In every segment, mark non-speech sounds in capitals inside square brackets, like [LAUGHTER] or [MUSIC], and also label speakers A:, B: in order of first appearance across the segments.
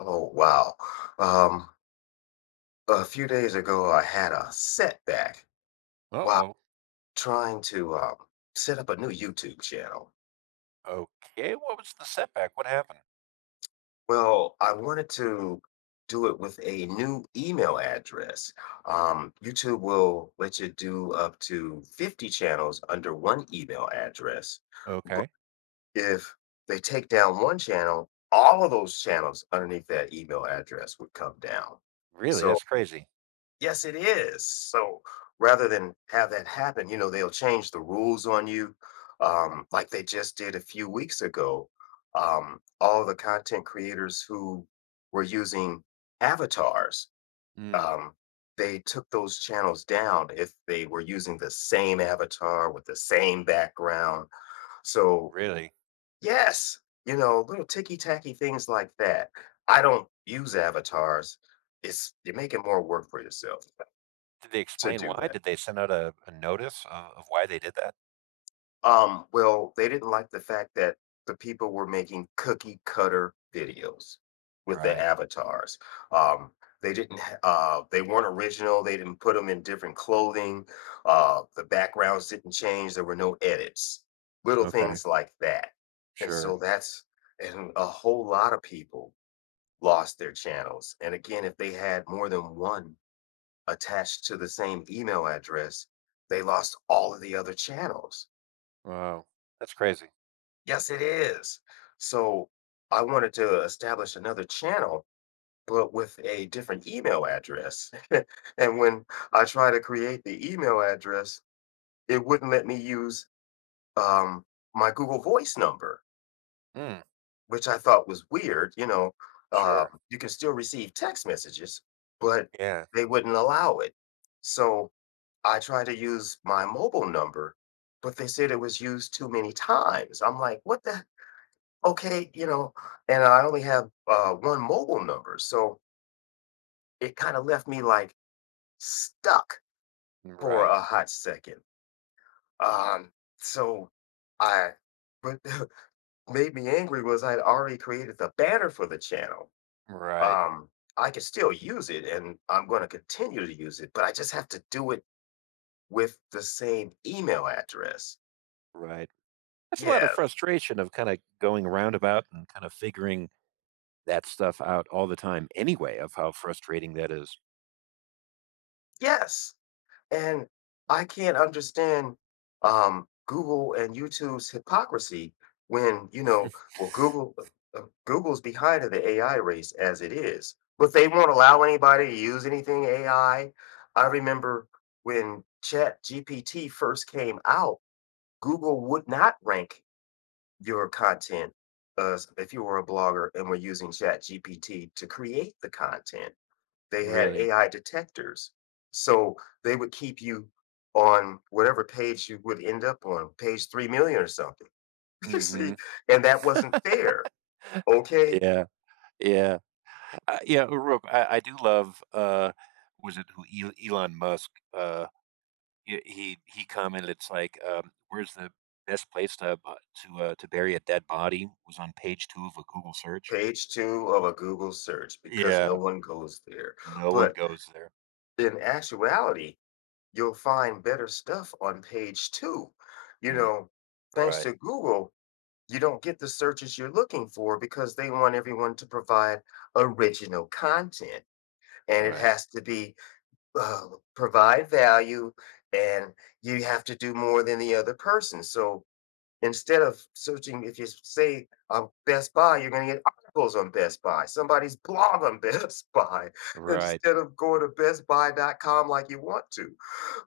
A: Oh, wow. Um, a few days ago, I had a setback while
B: Uh-oh.
A: trying to set up a new YouTube channel.
B: Okay, what was the setback? What happened?
A: Well, I wanted to do it with a new email address. YouTube will let you do up to 50 channels under one email address. But
B: Okay.
A: if they take down one channel, all of those channels underneath that email address would come down.
B: Really?
A: So
B: That's crazy.
A: yes, it is. So rather than have that happen, they'll change the rules on you, like they just did a few weeks ago. All the content creators who were using avatars,
B: Mm,
A: um, they took those channels down if they were using the same avatar with the same background. So,
B: really?
A: yes, you know, little ticky tacky things like that. I don't use avatars. It's you're making more work for yourself
B: Did they
A: to
B: explain
A: do
B: why?
A: that.
B: Did they send out a notice of why they did that?
A: Well, they didn't like the fact that the people were making cookie cutter videos with their
B: Right.
A: avatars. Um, they didn't ha- they weren't original, they didn't put them in different clothing, the backgrounds didn't change, there were no edits, little
B: Okay.
A: things like that. And
B: Sure.
A: so that's and a whole lot of people lost their channels. And again, if they had more than one attached to the same email address, they lost all of the other channels.
B: Wow. That's crazy.
A: Yes, it is. So I wanted to establish another channel, but with a different email address. [LAUGHS] And when I try to create the email address, it wouldn't let me use um, my Google Voice number,
B: Mm,
A: which I thought was weird.
B: sure.
A: You can still receive text messages, but
B: Yeah.
A: they wouldn't allow it. So I tried to use my mobile number, but they said it was used too many times. I'm like, what the? Okay, you know, and I only have one mobile number. So it kind of left me like stuck for
B: Right.
A: a hot second. Um, so I, what [LAUGHS] made me angry was I'd already created the banner for the channel.
B: Right.
A: Um, I can still use it and I'm going to continue to use it, but I just have to do it with the same email address.
B: Right. That's a lot of
A: Yes.
B: frustration of kind of going roundabout and kind of figuring that stuff out all the time anyway of how frustrating that is.
A: Yes. And I can't understand Google and YouTube's hypocrisy when well, Google Google's behind in the AI race as it is, but they won't allow anybody to use anything AI. I remember when Chat GPT first came out, Google would not rank your content as if you were a blogger and were using Chat GPT to create the content. They had
B: Really.
A: AI detectors. So they would keep you on whatever page you would end up on, page 3,000,000 or something. [LAUGHS] You
B: Mm-hmm.
A: see, and that wasn't fair. Okay,
B: Yeah. Yeah. Yeah, real I do love, was it who El Elon Musk, he commented, it's like, "Where's the best place to bu to bury a dead body?" was on page 2 of a Google search.
A: page 2 of a Google search because no
B: Yeah,
A: one goes there.
B: no one
A: But
B: goes there.
A: in actuality, you'll find better stuff on page 2. You
B: Mm,
A: know, thanks
B: right,
A: to Google, you don't get the searches you're looking for because they want everyone to provide original content and it
B: right,
A: has to be uh, provide value and you have to do more than the other person. So instead of searching, if you say Best Buy, you're going to get articles on Best Buy, somebody's blog on [LAUGHS] Best Buy,
B: right,
A: instead of going to Best BestBuy.com like you want to,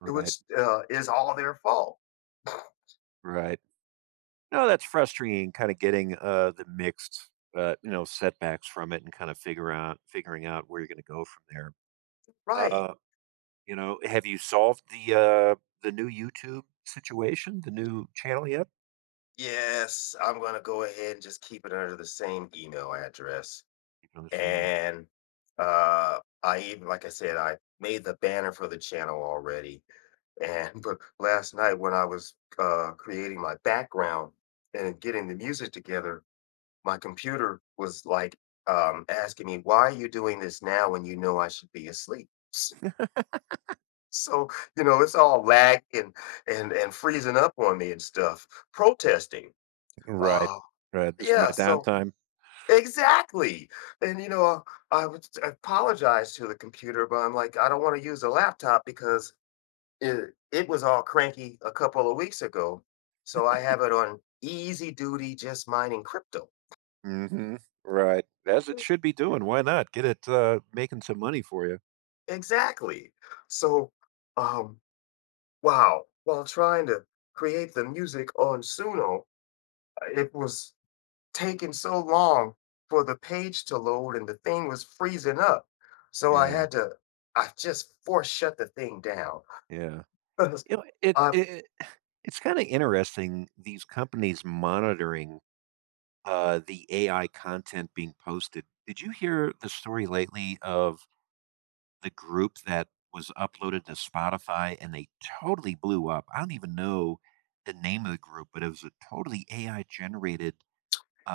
B: right,
A: which is all their fault.
B: right. No, that's frustrating kinda getting, the mixed, you know, setbacks from it and kinda figure out figuring out where you're gonna go from there.
A: Right.
B: Uh You know, have you solved the new YouTube situation, the new channel yet?
A: Yes, I'm going to go ahead and just keep it under the same email address.
B: Keep on the same email.
A: And I even, like I said, I made the banner for the channel already. And but last night when I was, creating my background and getting the music together, my computer was like, asking me, "Why are you doing this now when you know I should be asleep?" [LAUGHS] So, you know, it's all lag and and freezing up on me and stuff, protesting.
B: Right,
A: Oh
B: right. This is my
A: yeah, so
B: downtime.
A: exactly. And you know, I would apologize to the computer, but I'm like, I don't want to use a laptop because it was all cranky a couple of weeks ago. So I have it on easy duty, just mining crypto.
B: Mhm. Right. As it
A: Mm.
B: should be doing. Why not? Get it, making some money for you.
A: Exactly. So, um, wow. While trying to create the music on Suno, it was taking so long for the page to load and the thing was freezing up. So
B: Yeah,
A: I just force shut the thing down.
B: yeah. You know,
A: [LAUGHS]
B: it
A: I
B: it it's kinda interesting, these companies monitoring, the AI content being posted. Did you hear the story lately of the group that was uploaded to Spotify and they totally blew up. I don't even know the name of the group, but it was a totally AI generated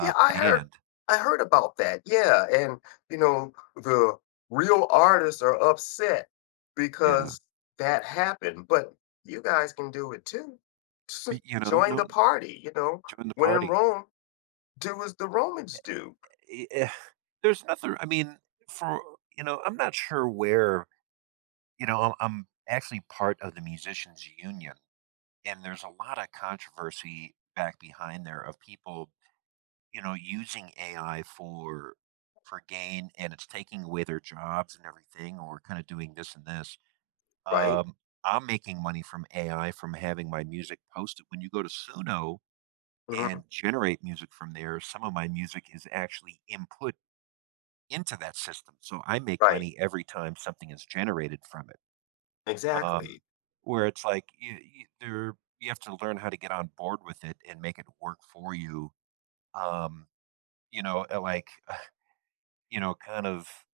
A: yeah,
B: band.
A: I heard about that. Yeah, and you know, the real artists are upset
B: Yeah.
A: because that happened, but you guys can do it too. Just
B: You know,
A: join
B: no
A: the
B: join
A: party, you know.
B: the
A: When in
B: party.
A: Rome, do as the Romans do,
B: I- eh, There's nothing, I mean, for, you know, I'm not sure where, you know, I'm actually part of the musicians union and there's a lot of controversy back behind there of people you know, using AI for gain and it's taking away their jobs and everything or kind of doing this and this.
A: right?
B: Um, I'm making money from AI from having my music posted. When you go to Suno and
A: Hmm.
B: generate music from there, some of my music is actually input into that system. So I make
A: Right.
B: money every time something is generated from it.
A: Exactly.
B: Where it's like there, you have to learn how to get on board with it and make it work for you. Um, you know, like you know, kind of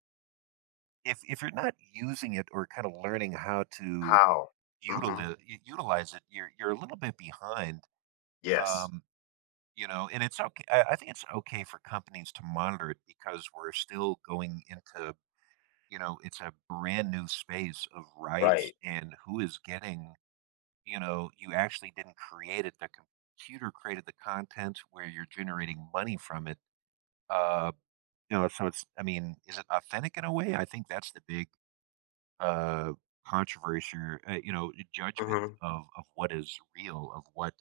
B: if you're not using it or kind of learning how to
A: How? Hmm.
B: utilize utilize it, you're a little bit behind.
A: Yes.
B: Um, you know, and it's okay. I think it's okay for companies to monitor it because we're still going into you know it's a brand new space of rights
A: Right.
B: and who is getting you know you actually didn't create it. The computer created the content where you're generating money from it. Uh, you know, so it's I mean, is it authentic in a way? I think that's the big uh, controversy, or, you know, judgment
A: Hmm.
B: of what is real, of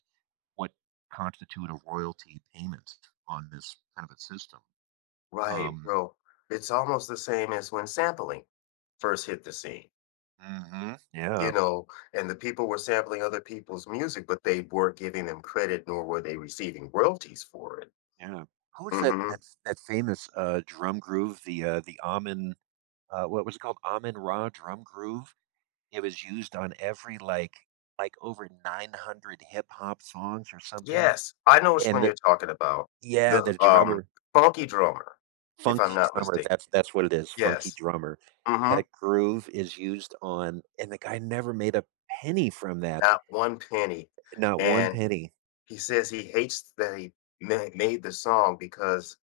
B: what constitute a royalty payment on this kind of a system.
A: Right,
B: Um,
A: bro. It's almost the same as when sampling first hit the scene. You
B: yeah,
A: know, and the people were sampling other people's music, but they weren't giving them credit nor were they receiving royalties for it.
B: yeah. Who's that
A: Mhm.
B: that that famous drum groove? The Amen, what was it called? Amen Ra drum groove. It was used on every like over 900 hip hop songs or something.
A: Yes, I know which
B: And
A: one
B: the
A: you're talking about.
B: yeah,
A: The,
B: the drummer
A: Funky Drummer, if I'm
B: Funky
A: not
B: Drummer,
A: mistaken.
B: that's what it is, Funky
A: Yes.
B: Drummer.
A: Mm. Mhm.
B: That groove is used on and the guy never made a penny from that,
A: Not 1 penny,
B: not 1
A: and
B: penny.
A: he says he hates that he ma made the song because,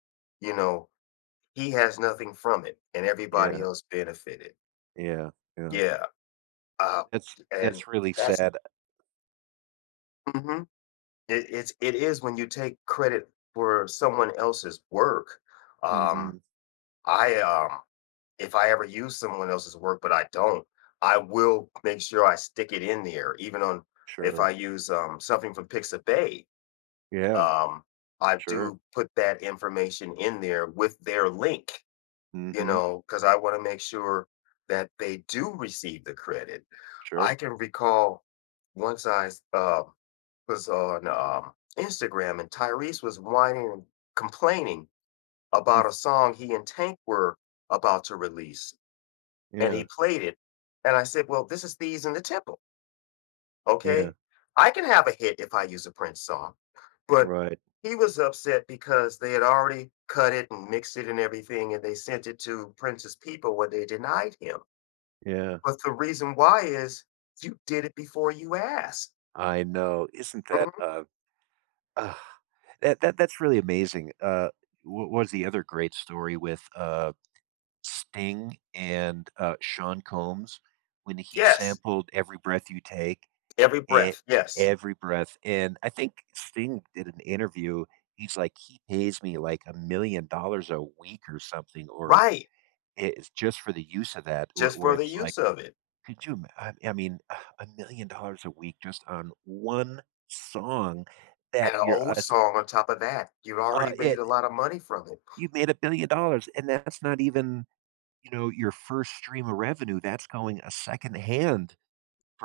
A: you know, he has nothing from it and everybody
B: Yeah,
A: else benefited.
B: yeah, yeah.
A: Yeah, uh,
B: That's
A: and
B: that's really
A: that's
B: sad.
A: mhm. It is when you take credit for someone else's work. Um,
B: Mhm,
A: I, um if I ever use someone else's work, but I don't, I will make sure I stick it in there, even on if I
B: sure.
A: use, something from Pixabay,
B: Yeah,
A: um, I
B: sure.
A: do put that information in there with their link, you
B: Mhm,
A: know, because I want to make sure that they do receive the credit. I
B: sure.
A: can recall once I was on Instagram and Tyrese was whining and complaining about a
B: [LAUGHS]
A: song he and Tank were about to release, and
B: Yeah,
A: he played it, and I said, "Well, this is Thieves in the Temple."
B: yeah,
A: Okay? I can have a hit if I use a Prince song. But
B: right.
A: he was upset because they had already cut it and mixed it and everything, and they sent it to Prince's people when they denied him.
B: Yeah,
A: But the reason why is you did it before you asked.
B: I know. Isn't that,
A: Mhm.
B: uh that's really amazing. What was the other great story with, Sting and, Sean Combs, when he
A: Yes.
B: sampled "Every Breath You Take,"
A: Every
B: it
A: breath. Yes.
B: every breath, and I think Sting did an interview, he's like, "He pays me, like, $1,000,000 a week or something, or
A: Right.
B: it's just for the use of that," wh
A: Just
B: where
A: for the
B: it's like,
A: use of it.
B: could you ima I mean, [SIGHS] $1,000,000 a week just on 1 song that
A: And an
B: you're
A: old
B: us
A: song on top of that. You've already made
B: it
A: a lot of money from it.
B: you made $1,000,000,000, and that's not even you know, your first stream of revenue, that's going a secondhand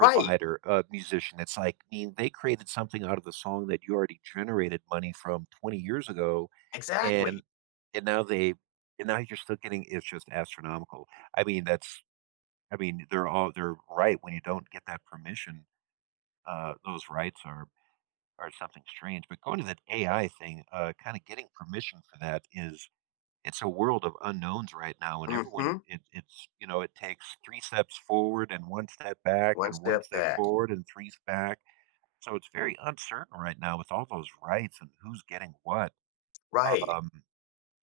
A: Right.
B: a musician. It's like, I mean, they created something out of the song that you already generated money from 20 years ago, and
A: Exactly.
B: and now they and now you're still getting it's just astronomical. I mean, that's I mean, they're right when you don't get that permission, those rights are something strange. But going to that AI thing, kind of getting permission for that is it's a world of unknowns right now and everyone
A: Hmm.
B: it's you know it takes 3 steps forward and 1 step back
A: One
B: and one
A: step
B: step
A: back.
B: forward and three back so it's very uncertain right now with all those rights and who's getting what
A: Right.
B: um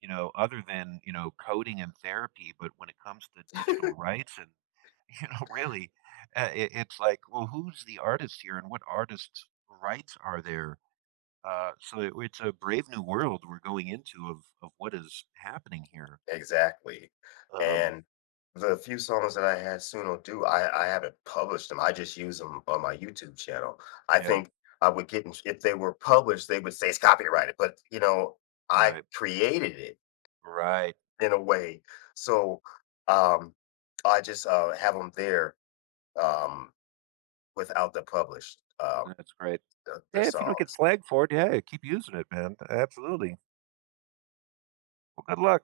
B: you know other than you know coding and therapy but when it comes to digital rights and [LAUGHS] you know really it's like well who's the artist here and what artists rights are there so it's a brave new world we're going into of what is happening here
A: Exactly.
B: um
A: And the few songs that I had Suno do, I haven't published them. I just use them on my YouTube channel. I
B: Yeah,
A: think I would get in if they were published, they would say it's copyrighted, but, you know, I
B: right,
A: created it
B: right.
A: in a way. So, um, I just, have them there, um, without the published,
B: That's great.
A: the
B: Yeah, if you don't get
A: songs.
B: flagged for it, yeah, keep using it, man. Absolutely. Well, good luck.